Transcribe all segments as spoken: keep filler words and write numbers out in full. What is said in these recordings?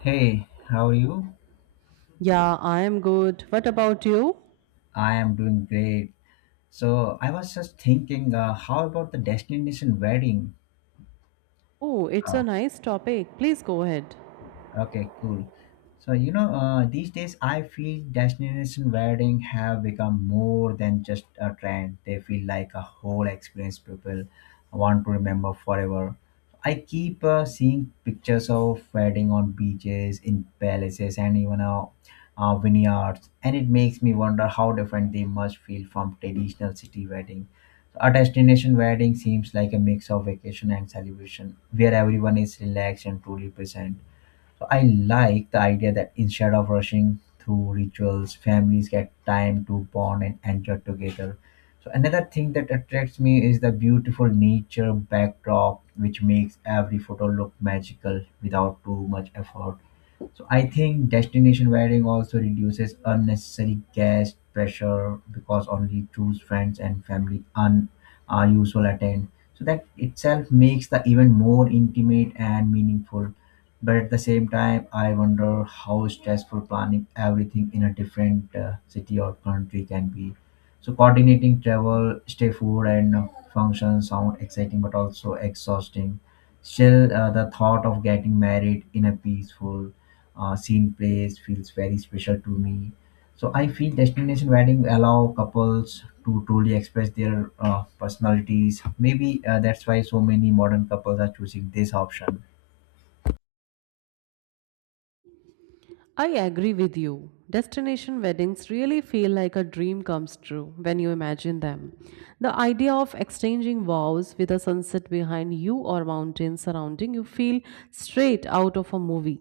Hey, how are you? Yeah, I am good. What about you? I am doing great. So I was just thinking, uh, how about the destination wedding? Oh, it's Uh, a nice topic. Please go ahead. Okay, cool. So, you know, uh, these days I feel destination wedding have become more than just a trend. They feel like a whole experience people want to remember forever. I keep uh, seeing pictures of wedding on beaches, in palaces, and even uh, uh, vineyards, and it makes me wonder how different they must feel from traditional city wedding. So, a destination wedding seems like a mix of vacation and celebration, where everyone is relaxed and truly present. So I like the idea that instead of rushing through rituals, families get time to bond and enjoy together. So another thing that attracts me is the beautiful nature backdrop, which makes every photo look magical without too much effort. So I think destination wedding also reduces unnecessary guest pressure because only choose friends and family un are usual attend. So that itself makes the event more intimate and meaningful. But at the same time, I wonder how stressful planning everything in a different uh, city or country can be. So coordinating travel, stay, food, and uh, functions sound exciting but also exhausting. Still, uh, the thought of getting married in a peaceful, uh, scene place feels very special to me. So I feel destination wedding allow couples to truly express their uh, personalities. Maybe uh, that's why so many modern couples are choosing this option. I agree with you. Destination weddings really feel like a dream comes true when you imagine them. The idea of exchanging vows with a sunset behind you or mountains surrounding you feel straight out of a movie.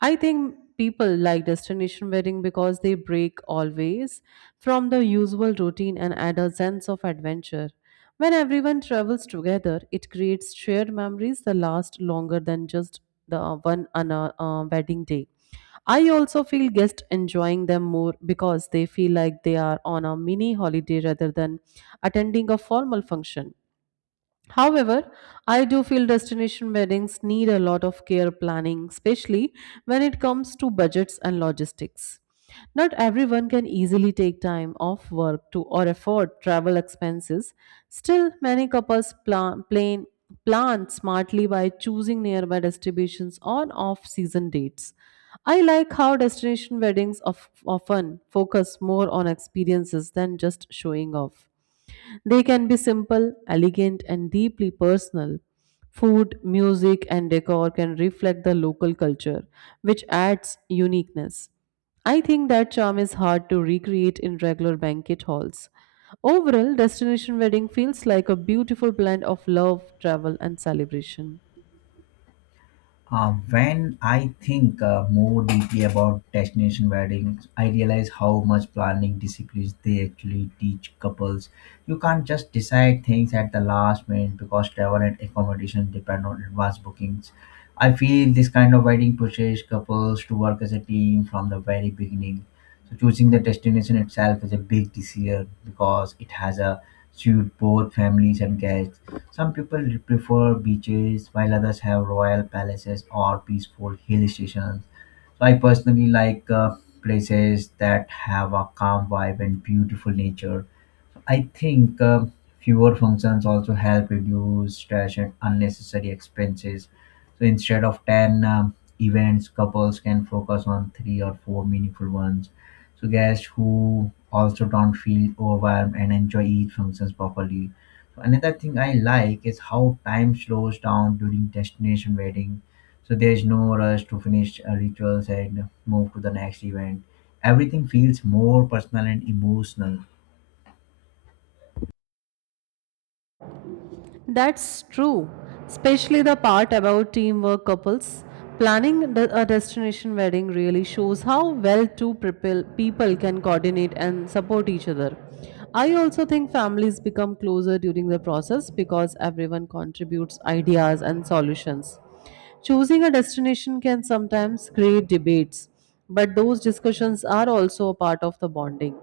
I think people like destination wedding because they break always from the usual routine and add a sense of adventure. When everyone travels together, it creates shared memories that last longer than just the uh, one on a uh, wedding day. I also feel guests enjoying them more because they feel like they are on a mini holiday rather than attending a formal function. However, I do feel destination weddings need a lot of care planning, especially when it comes to budgets and logistics. Not everyone can easily take time off work to or afford travel expenses. Still, many couples plan, plan, plan smartly by choosing nearby destinations on off-season dates. I like how destination weddings of, often focus more on experiences than just showing off. They can be simple, elegant, and deeply personal. Food, music, and decor can reflect the local culture, which adds uniqueness. I think that charm is hard to recreate in regular banquet halls. Overall, destination wedding feels like a beautiful blend of love, travel, and celebration. Uh, when I think uh, more deeply about destination weddings, I realize how much planning disciplines they actually teach couples. You can't just decide things at the last minute because travel and accommodation depend on advanced bookings. I feel this kind of wedding pushes couples to work as a team from the very beginning. So choosing the destination itself is a big decision because it has a suit both families and guests. Some people prefer beaches, while others have royal palaces or peaceful hill stations. So I personally like uh, places that have a calm vibe and beautiful nature. I think uh, fewer functions also help reduce stress and unnecessary expenses. So instead of ten um, events, couples can focus on three or four meaningful ones. So guests who also don't feel overwhelmed and enjoy each functions properly. So another thing I like is how time slows down during destination wedding. So there's no rush to finish uh, rituals and move to the next event. Everything feels more personal and emotional. That's true, especially the part about teamwork couples. Planning de- a destination wedding really shows how well two people people can coordinate and support each other. I also think families become closer during the process because everyone contributes ideas and solutions. Choosing a destination can sometimes create debates, but those discussions are also a part of the bonding.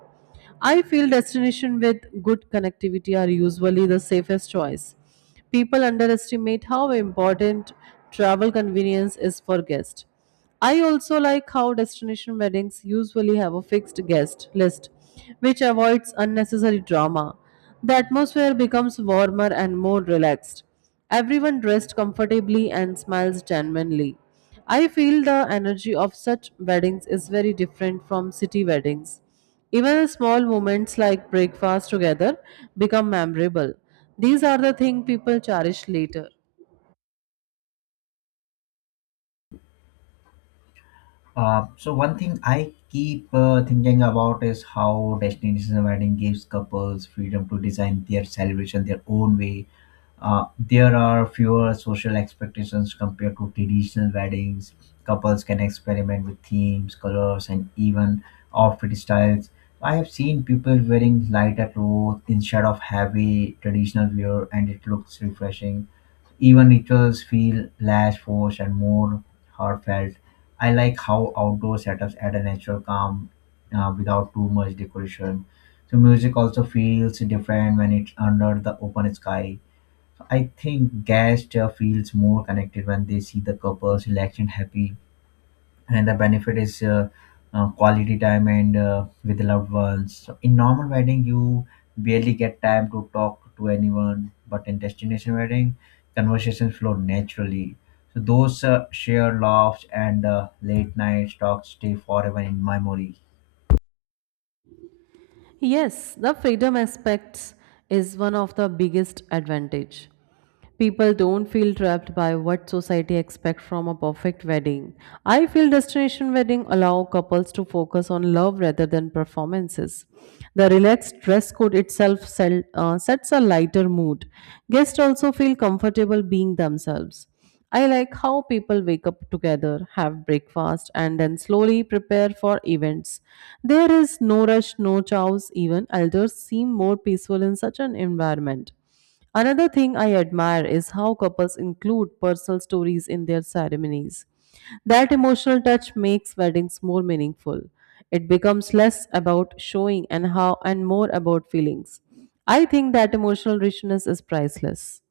I feel destinations with good connectivity are usually the safest choice. People underestimate how important travel convenience is for guests. I also like how destination weddings usually have a fixed guest list, which avoids unnecessary drama. The atmosphere becomes warmer and more relaxed. Everyone dressed comfortably and smiles genuinely. I feel the energy of such weddings is very different from city weddings. Even small moments like breakfast together become memorable. These are the things people cherish later. Uh, so one thing I keep uh, thinking about is how destination wedding gives couples freedom to design their celebration their own way. Uh, there are fewer social expectations compared to traditional weddings. Couples can experiment with themes, colors, and even outfit styles. I have seen people wearing lighter clothes instead of heavy traditional wear, and it looks refreshing. Even rituals feel less forced and more heartfelt. I like how outdoor setups add a natural calm uh, without too much decoration. So music also feels different when it's under the open sky. I think guests uh, feels more connected when they see the couples relaxed and happy. And the benefit is uh, uh, quality time and uh, with loved ones. So in normal wedding you barely get time to talk to anyone, but in destination wedding conversations flow naturally. So those uh, shared laughs and uh, late night talks stay forever in memory. Yes, the freedom aspects is one of the biggest advantage. People don't feel trapped by what society expects from a perfect wedding. I feel destination wedding allow couples to focus on love rather than performances. The relaxed dress code itself sel- uh, sets a lighter mood. Guests also feel comfortable being themselves. I like how people wake up together, have breakfast, and then slowly prepare for events. There is no rush, no chows, even elders seem more peaceful in such an environment. Another thing I admire is how couples include personal stories in their ceremonies. That emotional touch makes weddings more meaningful. It becomes less about showing and how and more about feelings. I think that emotional richness is priceless.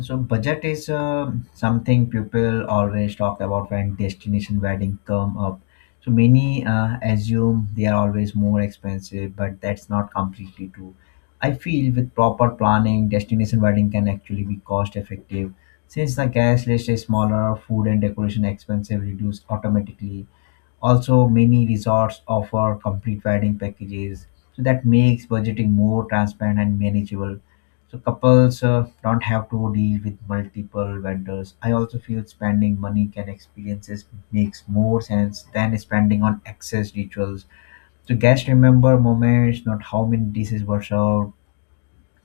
So budget is uh, something people always talk about when destination wedding come up. So many uh, assume they are always more expensive, but that's not completely true. I feel with proper planning, destination wedding can actually be cost effective. Since the guest list is smaller, food and decoration expenses reduce automatically. Also, many resorts offer complete wedding packages, so that makes budgeting more transparent and manageable. So couples uh, don't have to deal with multiple vendors. I also feel spending money can experiences makes more sense than spending on excess rituals. So guests remember moments, not how many dishes were served.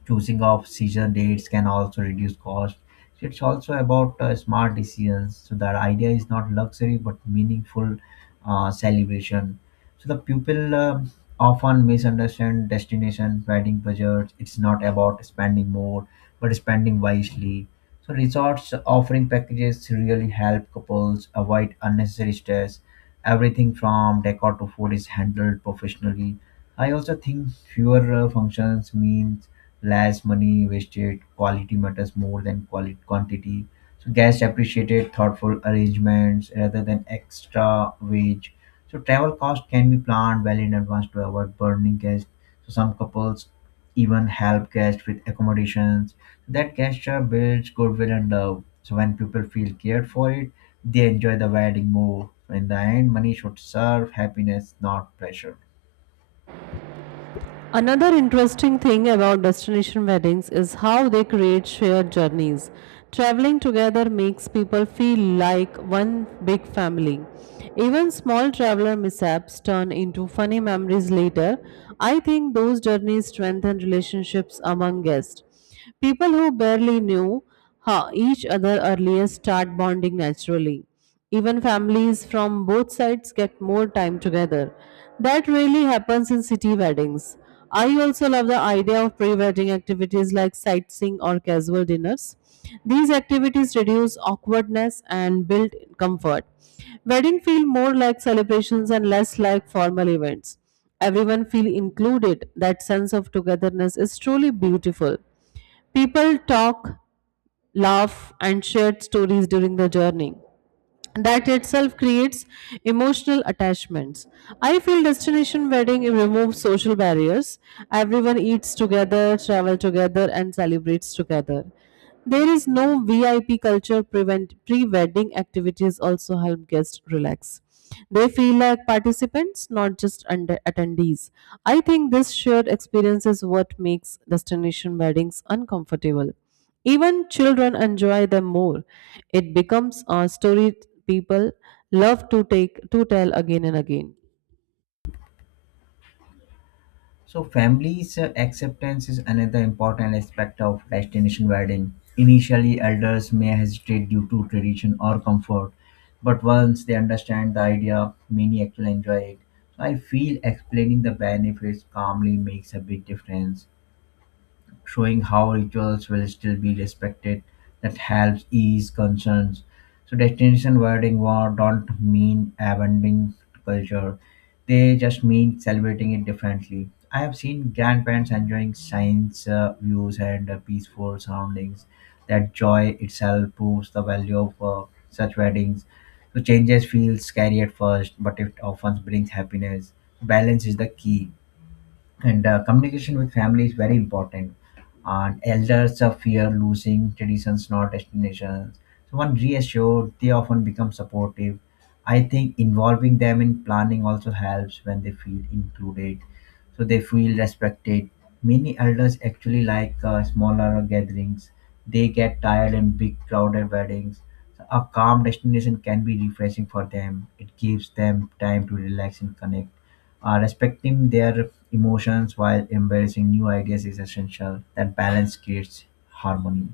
Choosing of season dates can also reduce cost. So it's also about uh, smart decisions. So that idea is not luxury but meaningful uh, celebration. So the people um often misunderstand destination wedding budgets. It's not about spending more but spending wisely. So resorts offering packages really help couples avoid unnecessary stress. Everything from decor to food is handled professionally. I also think fewer uh, functions means less money wasted, quality matters more than quality quantity. So guests appreciated thoughtful arrangements rather than extra wage. So travel cost can be planned well in advance to avoid burning guests. So some couples even help guests with accommodations. So, that gesture builds goodwill and love. So when people feel cared for it, they enjoy the wedding more. So, in the end, money should serve happiness, not pressure. Another interesting thing about destination weddings is how they create shared journeys. Traveling together makes people feel like one big family. Even small traveler mishaps turn into funny memories later. I think those journeys strengthen relationships among guests. People who barely knew ha- each other earlier start bonding naturally. Even families from both sides get more time together. That really happens in city weddings. I also love the idea of pre wedding activities like sightseeing or casual dinners. These activities reduce awkwardness and build comfort. Wedding feel more like celebrations and less like formal events. Everyone feel included. That sense of togetherness is truly beautiful. People talk, laugh, and share stories during the journey that itself creates emotional attachments. I feel destination wedding removes social barriers. Everyone eats together, travel together, and celebrates together. There is no V I P culture prevent pre-wedding activities also help guests relax. They feel like participants, not just under attendees. I think this shared experience is what makes destination weddings uncomfortable. Even children enjoy them more. It becomes a story people love to take to tell again and again. So, families' uh, acceptance is another important aspect of destination wedding. Initially, elders may hesitate due to tradition or comfort, but once they understand the idea, many actually enjoy it. So, I feel explaining the benefits calmly makes a big difference showing how rituals will still be respected. That helps ease concerns. So destination wedding war don't mean abandoning culture. They just mean celebrating it differently. I have seen grandparents enjoying science uh, views and uh, peaceful surroundings. That joy itself proves the value of uh, such weddings. So changes feel scary at first, but it often brings happiness. Balance is the key, and uh, communication with family is very important. And elders uh, fear losing traditions not destinations. So when reassured they often become supportive. I think involving them in planning also helps. When they feel included, so they feel respected. Many elders actually like uh, smaller gatherings. They get tired in big crowded weddings. A calm destination can be refreshing for them. It gives them time to relax and connect. Uh, respecting their emotions while embracing new ideas is essential. That balance creates harmony.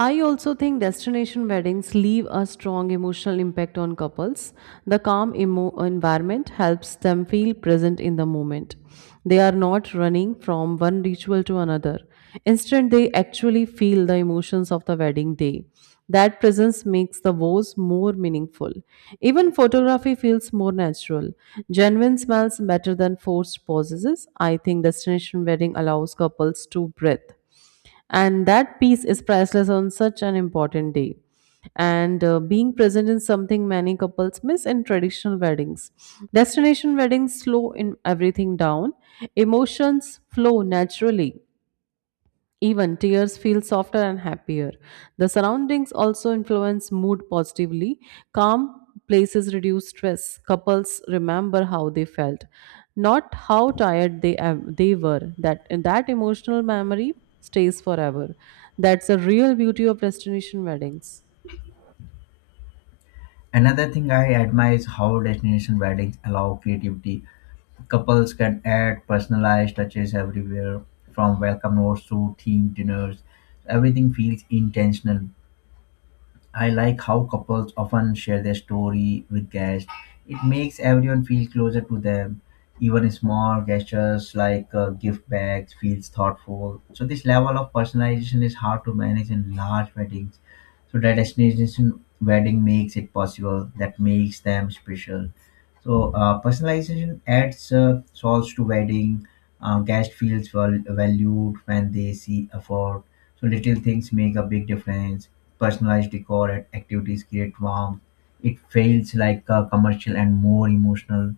I also think destination weddings leave a strong emotional impact on couples. The calm emo- environment helps them feel present in the moment. They are not running from one ritual to another. Instead, they actually feel the emotions of the wedding day. That presence makes the vows more meaningful. Even photography feels more natural. Genuine smells better than forced poses. I think destination wedding allows couples to breathe, and that peace is priceless on such an important day, and uh, being present in something many couples miss in traditional weddings. Destination weddings slow in everything down. Emotions flow naturally, even tears feel softer and happier. The surroundings also influence mood positively. Calm places reduce stress. Couples remember how they felt, not how tired they am- they were. That that emotional memory stays forever. That's the real beauty of destination weddings. Another thing I admire is how destination weddings allow creativity. Couples can add personalized touches everywhere, from welcome notes to themed dinners. Everything feels intentional. I like how couples often share their story with guests. It makes everyone feel closer to them. Even small gestures like uh, gift bags feels thoughtful. So this level of personalization is hard to manage in large weddings. So that destination wedding makes it possible. That makes them special. So uh, personalization adds uh, souls to wedding. Uh, guest feels val- valued when they see effort. So little things make a big difference. Personalized decor and activities create warmth. It feels like a commercial and more emotional.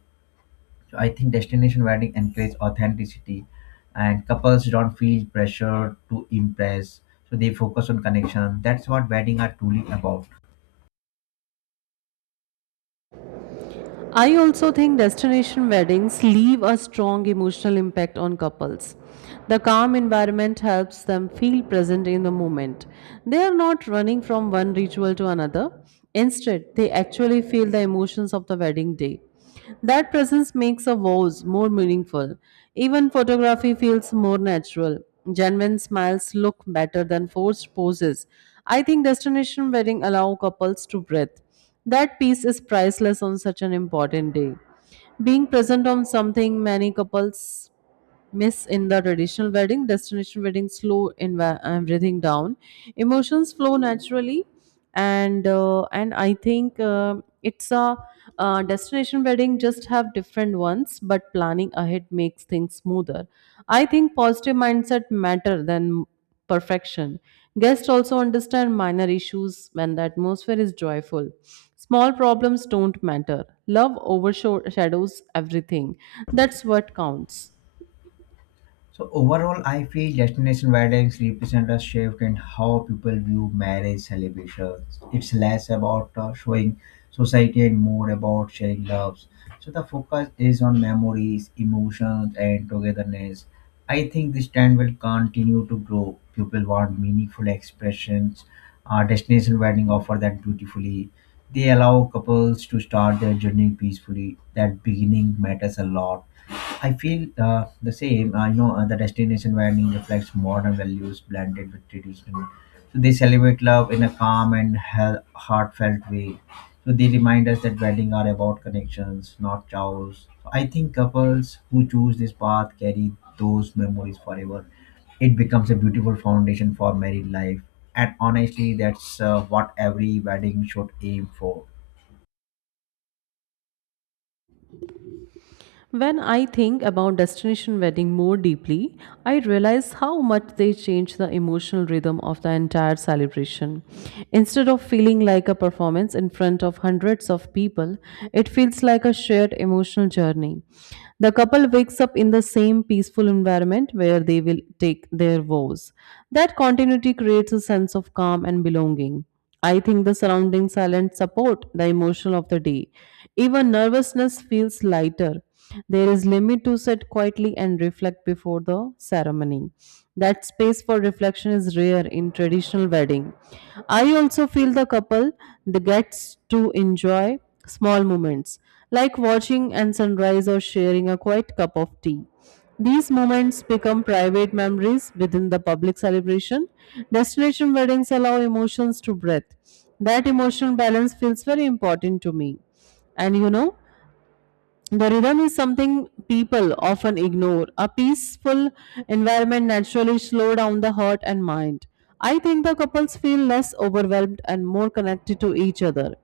So I think destination wedding encourages authenticity, and couples don't feel pressure to impress. So they focus on connection. That's what wedding are truly about. I also think destination weddings leave a strong emotional impact on couples. The calm environment helps them feel present in the moment. They are not running from one ritual to another. Instead, they actually feel the emotions of the wedding day. That presence makes a vows more meaningful. Even photography feels more natural. Genuine smiles look better than forced poses. I think destination wedding allow couples to breathe. That peace is priceless on such an important day. Being present on something many couples miss in the traditional wedding. Destination wedding slow in everything down. Emotions flow naturally, and uh, and I think um it's a uh, destination wedding just have different ones, but planning ahead makes things smoother. I think positive mindset matter than perfection. Guests also understand minor issues when the atmosphere is joyful. Small problems don't matter. Love overshadows everything. That's what counts. So overall, I feel destination weddings represent a shift in how people view marriage celebrations. It's less about uh, showing society and more about sharing loves. So the focus is on memories, emotions, and togetherness. I think this trend will continue to grow. People want meaningful expressions. Uh, destination wedding offer that beautifully. They allow couples to start their journey peacefully. That beginning matters a lot. I feel uh, the same. I know uh, the destination wedding reflects modern values blended with traditional. So they celebrate love in a calm and he- heartfelt way. So they remind us that weddings are about connections, not chows. So I think couples who choose this path carry those memories forever. It becomes a beautiful foundation for married life, and honestly, that's uh, what every wedding should aim for. When I think about destination wedding more deeply, I realize how much they change the emotional rhythm of the entire celebration. Instead of feeling like a performance in front of hundreds of people, it feels like a shared emotional journey. The couple wakes up in the same peaceful environment where they will take their vows. That continuity creates a sense of calm and belonging. I think the surrounding silence support the emotion of the day. Even nervousness feels lighter. There is limit to sit quietly and reflect before the ceremony. That space for reflection is rare in traditional wedding. I also feel the couple that gets to enjoy small moments like watching and sunrise or sharing a quiet cup of tea. These moments become private memories within the public celebration. Destination weddings allow emotions to breathe. That emotional balance feels very important to me. And you know, the rhythm is something people often ignore. A peaceful environment naturally slows down the heart and mind. I think the couples feel less overwhelmed and more connected to each other.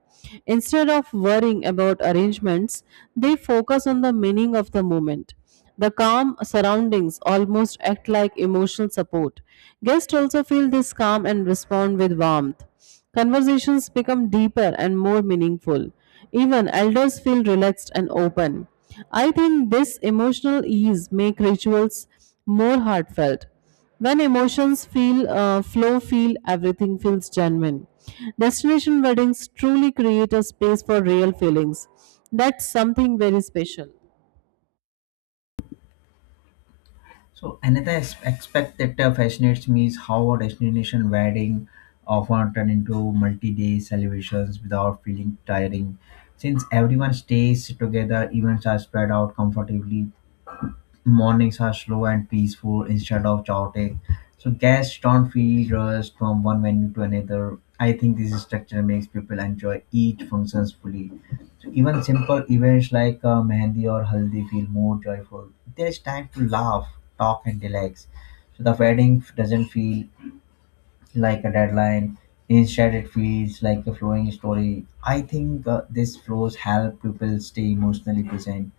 Instead of worrying about arrangements, they focus on the meaning of the moment. The calm surroundings almost act like emotional support. Guests also feel this calm and respond with warmth. Conversations become deeper and more meaningful. Even elders feel relaxed and open. I think this emotional ease make rituals more heartfelt. When emotions feel uh, flow, feel everything feels genuine. Destination weddings truly create a space for real feelings. That's something very special. So another as- aspect that uh, fascinates me is how a destination wedding often turn into multi-day celebrations without feeling tiring. Since everyone stays together, events are spread out comfortably, mornings are slow and peaceful instead of chaotic. So guests don't feel rushed from one venue to another. I think this structure makes people enjoy each functions fully. So even simple events like uh, mehndi or haldi feel more joyful. There is time to laugh, talk, and relax. So the wedding doesn't feel like a deadline. Instead, it feels like a flowing story. I think uh, these flows help people stay emotionally present.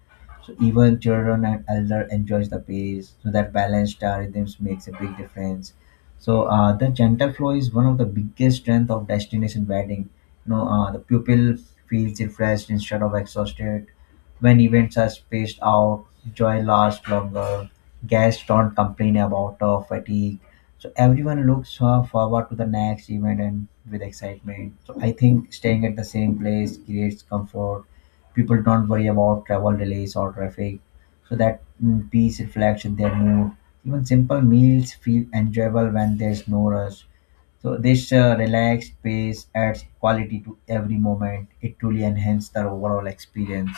So even children and elder enjoys the pace. So that balanced uh, rhythms makes a big difference. So uh, the gentle flow is one of the biggest strength of destination wedding. You know, uh, the pupil feels refreshed instead of exhausted. When events are spaced out, joy lasts longer. Guests don't complain about uh, fatigue. So everyone looks uh, forward to the next event and with excitement. So I think staying at the same place creates comfort. People don't worry about travel delays or traffic. So that mm, peace reflects in their mood. Even simple meals feel enjoyable when there's no rush. So this uh, relaxed pace adds quality to every moment. It truly enhances the overall experience.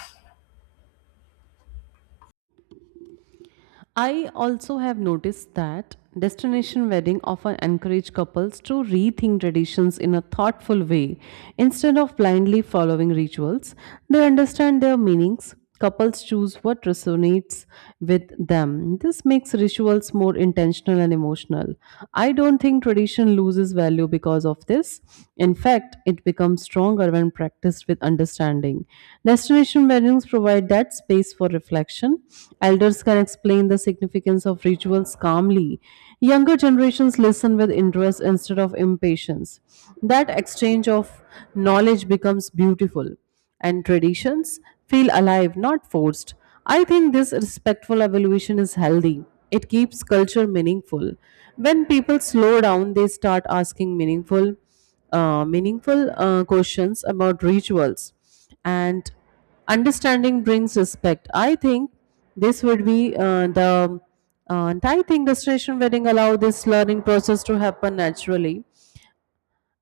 I also have noticed that destination wedding often encourage couples to rethink traditions in a thoughtful way instead of blindly following rituals. They understand their meanings. Couples choose what resonates with them. This makes rituals more intentional and emotional. I don't think tradition loses value because of this. In fact, it becomes stronger when practiced with understanding. Destination weddings provide that space for reflection. Elders can explain the significance of rituals calmly. Younger generations listen with interest instead of impatience. That exchange of knowledge becomes beautiful, and traditions feel alive, not forced. I think this respectful evolution is healthy. It keeps culture meaningful. When people slow down, they start asking meaningful uh, meaningful uh, questions about rituals, and understanding brings respect. I think this would be uh, the uh, and I think destination wedding allow this learning process to happen naturally,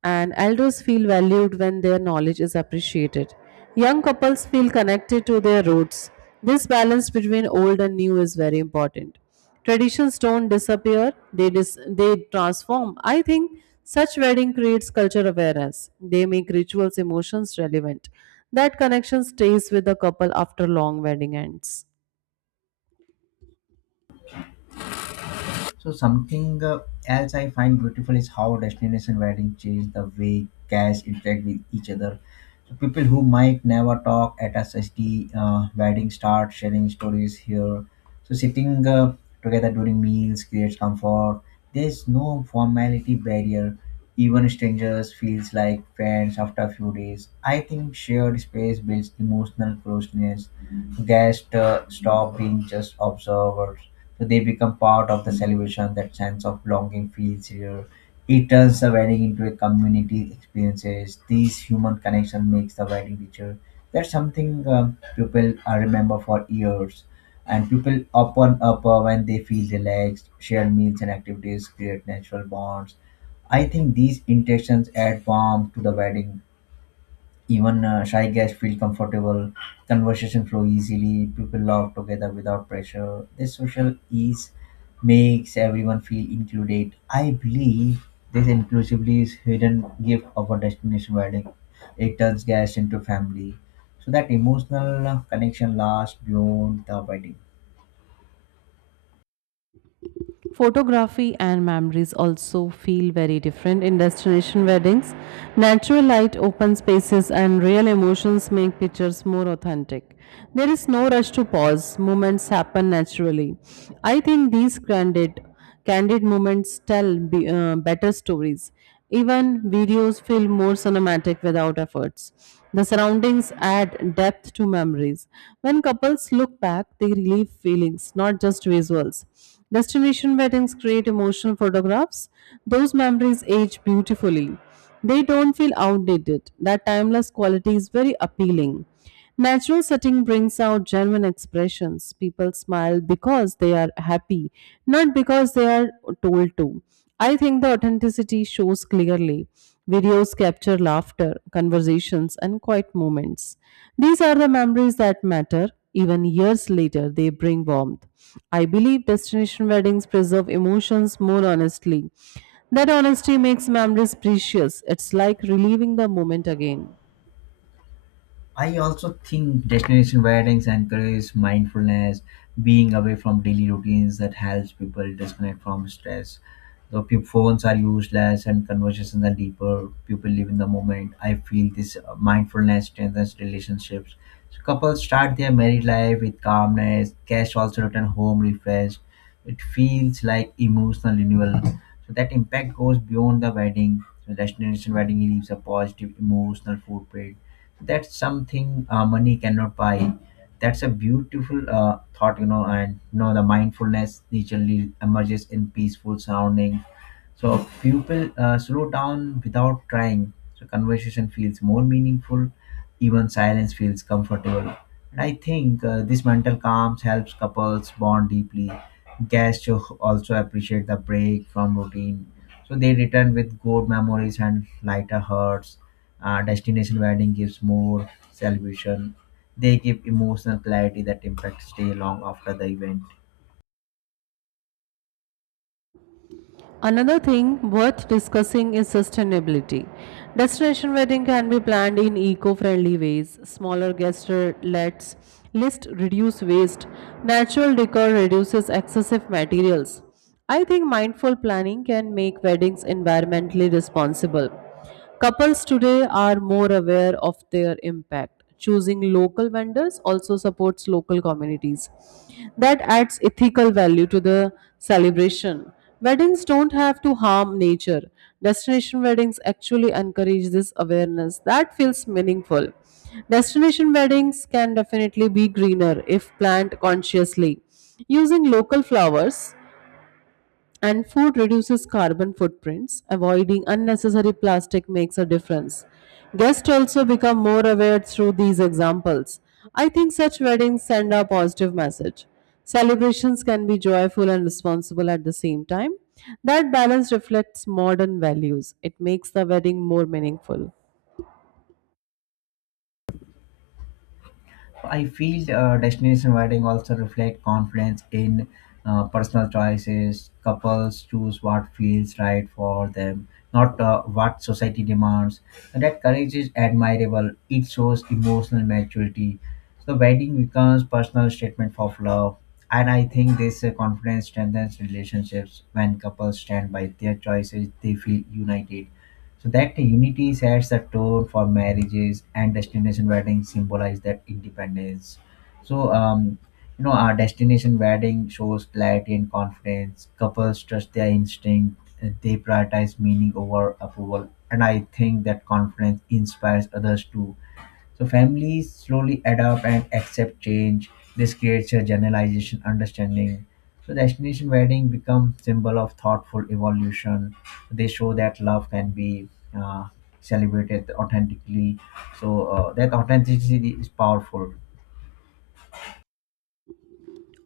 and elders feel valued when their knowledge is appreciated. Young couples feel connected to their roots. This balance between old and new is very important. Traditions don't disappear, they, dis- they transform. I think such wedding creates culture awareness. They make rituals emotions relevant. That connection stays with the couple after long wedding ends. So something uh, else I find beautiful is how destination wedding change the way guests interact with each other. So people who might never talk at a society uh, wedding start sharing stories here. So sitting uh, together during meals creates comfort. There's no formality barrier. Even strangers feels like friends after a few days. I think shared space builds emotional closeness. Guests uh, stop being just observers so they become part of the celebration. That sense of longing feels here. It turns the wedding into a community experiences. These human connection makes the wedding richer. That's something um, people uh, remember for years. And people open up uh, when they feel relaxed, share meals and activities, create natural bonds. I think these interactions add warmth to the wedding even uh, shy guests feel comfortable, conversation flow easily, people laugh together without pressure. This social ease makes everyone feel included. I believe this inclusively is hidden gift of a destination wedding. It turns guests into family. So that emotional connection lasts beyond the wedding. Photography and memories also feel very different in destination weddings. Natural light, open spaces, and real emotions make pictures more authentic. There is no rush to pause, moments happen naturally. I think these candid, candid moments tell be, uh, better stories. Even videos feel more cinematic without efforts. The surroundings add depth to memories. When couples look back, they relive feelings, not just visuals. Destination weddings create emotional photographs. Those memories age beautifully. They don't feel outdated. That timeless quality is very appealing. Natural setting brings out genuine expressions. People smile because they are happy, not because they are told to. I think the authenticity shows clearly. Videos capture laughter, conversations, and quiet moments. These are the memories that matter. Even years later, they bring warmth. I believe destination weddings preserve emotions more honestly. That honesty makes memories precious. It's like reliving the moment again. I also think destination weddings encourage mindfulness, being away from daily routines that helps people disconnect from stress. The pe- phones are useless and conversations are deeper. People live in the moment. I feel this uh, mindfulness strengthens relationships. So couples start their married life with calmness. Guests also return home refreshed. It feels like emotional renewal. So that impact goes beyond the wedding. So destination wedding leaves a positive emotional footprint, that's something uh, money cannot buy. That's a beautiful uh, thought. You know and you know the mindfulness naturally emerges in peaceful surrounding, so people uh, slow down without trying. So conversation feels more meaningful. Even silence feels comfortable. And I think uh, this mental calm helps couples bond deeply. Guests al- also appreciate the break from routine. So they return with good memories and lighter hearts. Uh, destination wedding gives more celebration. They give emotional clarity that impacts stay long after the event. Another thing worth discussing is sustainability. Destination wedding can be planned in eco-friendly ways. Smaller guestlets list reduce waste. Natural decor reduces excessive materials. I think mindful planning can make weddings environmentally responsible. Couples today are more aware of their impact. Choosing local vendors also supports local communities. That adds ethical value to the celebration. Weddings don't have to harm nature. Destination weddings actually encourage this awareness. That feels meaningful. Destination weddings can definitely be greener if planned consciously. Using local flowers and food reduces carbon footprints. Avoiding unnecessary plastic makes a difference. Guests also become more aware through these examples. I think such weddings send a positive message. Celebrations can be joyful and responsible at the same time. That balance reflects modern values. It makes the wedding more meaningful. I feel uh, destination wedding also reflect confidence in uh, personal choices. Couples choose what feels right for them, not uh, what society demands. And that courage is admirable. It shows emotional maturity. So wedding becomes personal statement of love. And I think this uh, confidence strengthens relationships. When couples stand by their choices, they feel united. So that unity sets the tone for marriages, and destination weddings symbolize that independence. So um, you know, our destination wedding shows clarity and confidence. Couples trust their instinct. uh, They prioritize meaning over approval, and I think that confidence inspires others too. So families slowly adapt and accept change. This creates a generalization understanding. So destination wedding become symbol of thoughtful evolution. They show that love can be uh, celebrated authentically. So uh, that authenticity is powerful.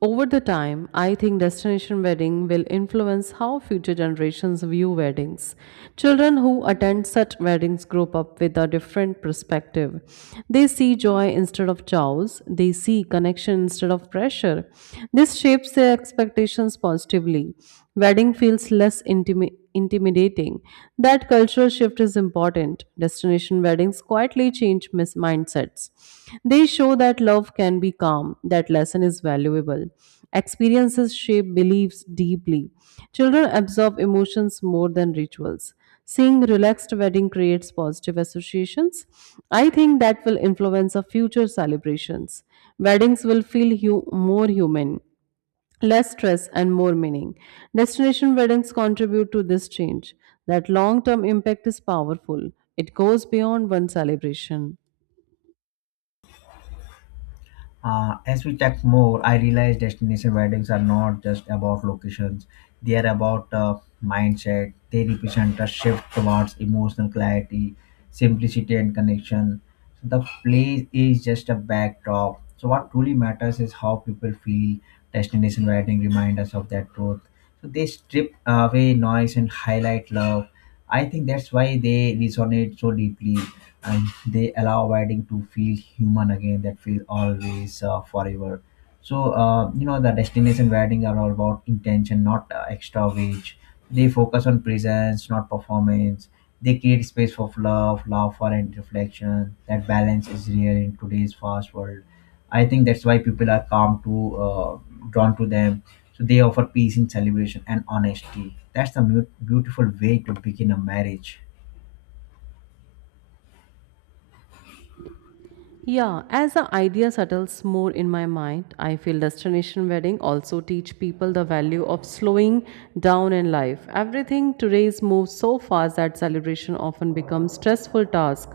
Over the time, I think destination wedding will influence how future generations view weddings. Children who attend such weddings grow up with a different perspective. They see joy instead of chaos, they see connection instead of pressure. This shapes their expectations positively. Wedding feels less intimi- intimidating. That cultural shift is important. Destination weddings quietly change mis- mindsets. They show that love can be calm, that lesson is valuable. Experiences shape beliefs deeply. Children absorb emotions more than rituals. Seeing relaxed wedding creates positive associations. I think that will influence our future celebrations. Weddings will feel hu- more human, less stress and more meaning. Destination weddings contribute to this change. That long term impact is powerful, it goes beyond one celebration. Uh, as we checked more, I realized destination weddings are not just about locations, they are about uh, mindset. They represent a shift towards emotional clarity, simplicity, and connection. So the place is just a backdrop. So, what truly matters is how people feel. Destination wedding remind us of that truth. So, they strip away noise and highlight love. I think that's why they resonate so deeply, and they allow wedding to feel human again. That feel always uh, forever. So uh, you know the destination wedding are all about intention, not uh, extra wage. They focus on presence, not performance. They create space for love, laughter and reflection. That balance is rare in today's fast world. I think that's why people are calm to uh, drawn to them. So they offer peace in celebration and honesty. That's the mu- beautiful way to begin a marriage. Yeah, as the idea settles more in my mind, I feel destination wedding also teach people the value of slowing down in life. Everything today's moves so fast that celebration often becomes stressful task.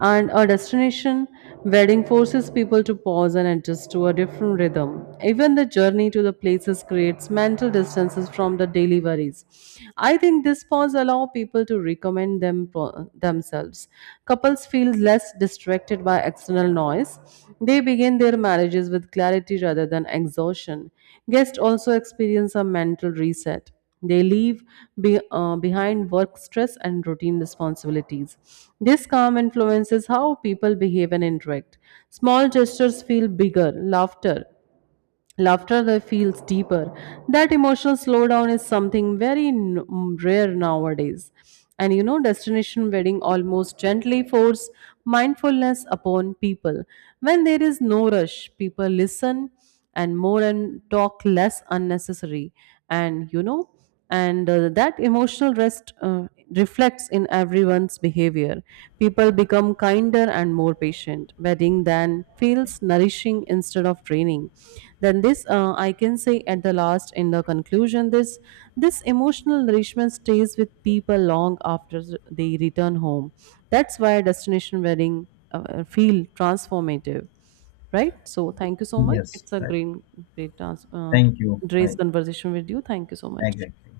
And a destination wedding forces people to pause and adjust to a different rhythm. Even the journey to the places creates mental distances from the daily worries. I think this these pods allow people to recommend them themselves. Couples feel less distracted by external noise. They begin their marriages with clarity rather than exhaustion. Guests also experience a mental reset. They leave be, uh, behind work stress and routine responsibilities. This calm influences how people behave and interact. Small gestures feel bigger. Laughter, Laughter that feels deeper. That emotional slowdown is something very n- mm, rare nowadays. And you know, destination wedding almost gently force mindfulness upon people. When there is no rush, people listen and more and talk less unnecessary. And you know, and uh, That emotional rest uh, reflects in everyone's behavior. People become kinder and more patient. Wedding then feels nourishing instead of draining. Then this uh, I can say at the last in the conclusion, this this emotional nourishment stays with people long after they return home. That's why destination wedding uh, feel transformative. Right, so thank you so much, Yes, it's a right. great great trans- uh, Thank you, great bye. conversation with you. Thank you so much. Exactly.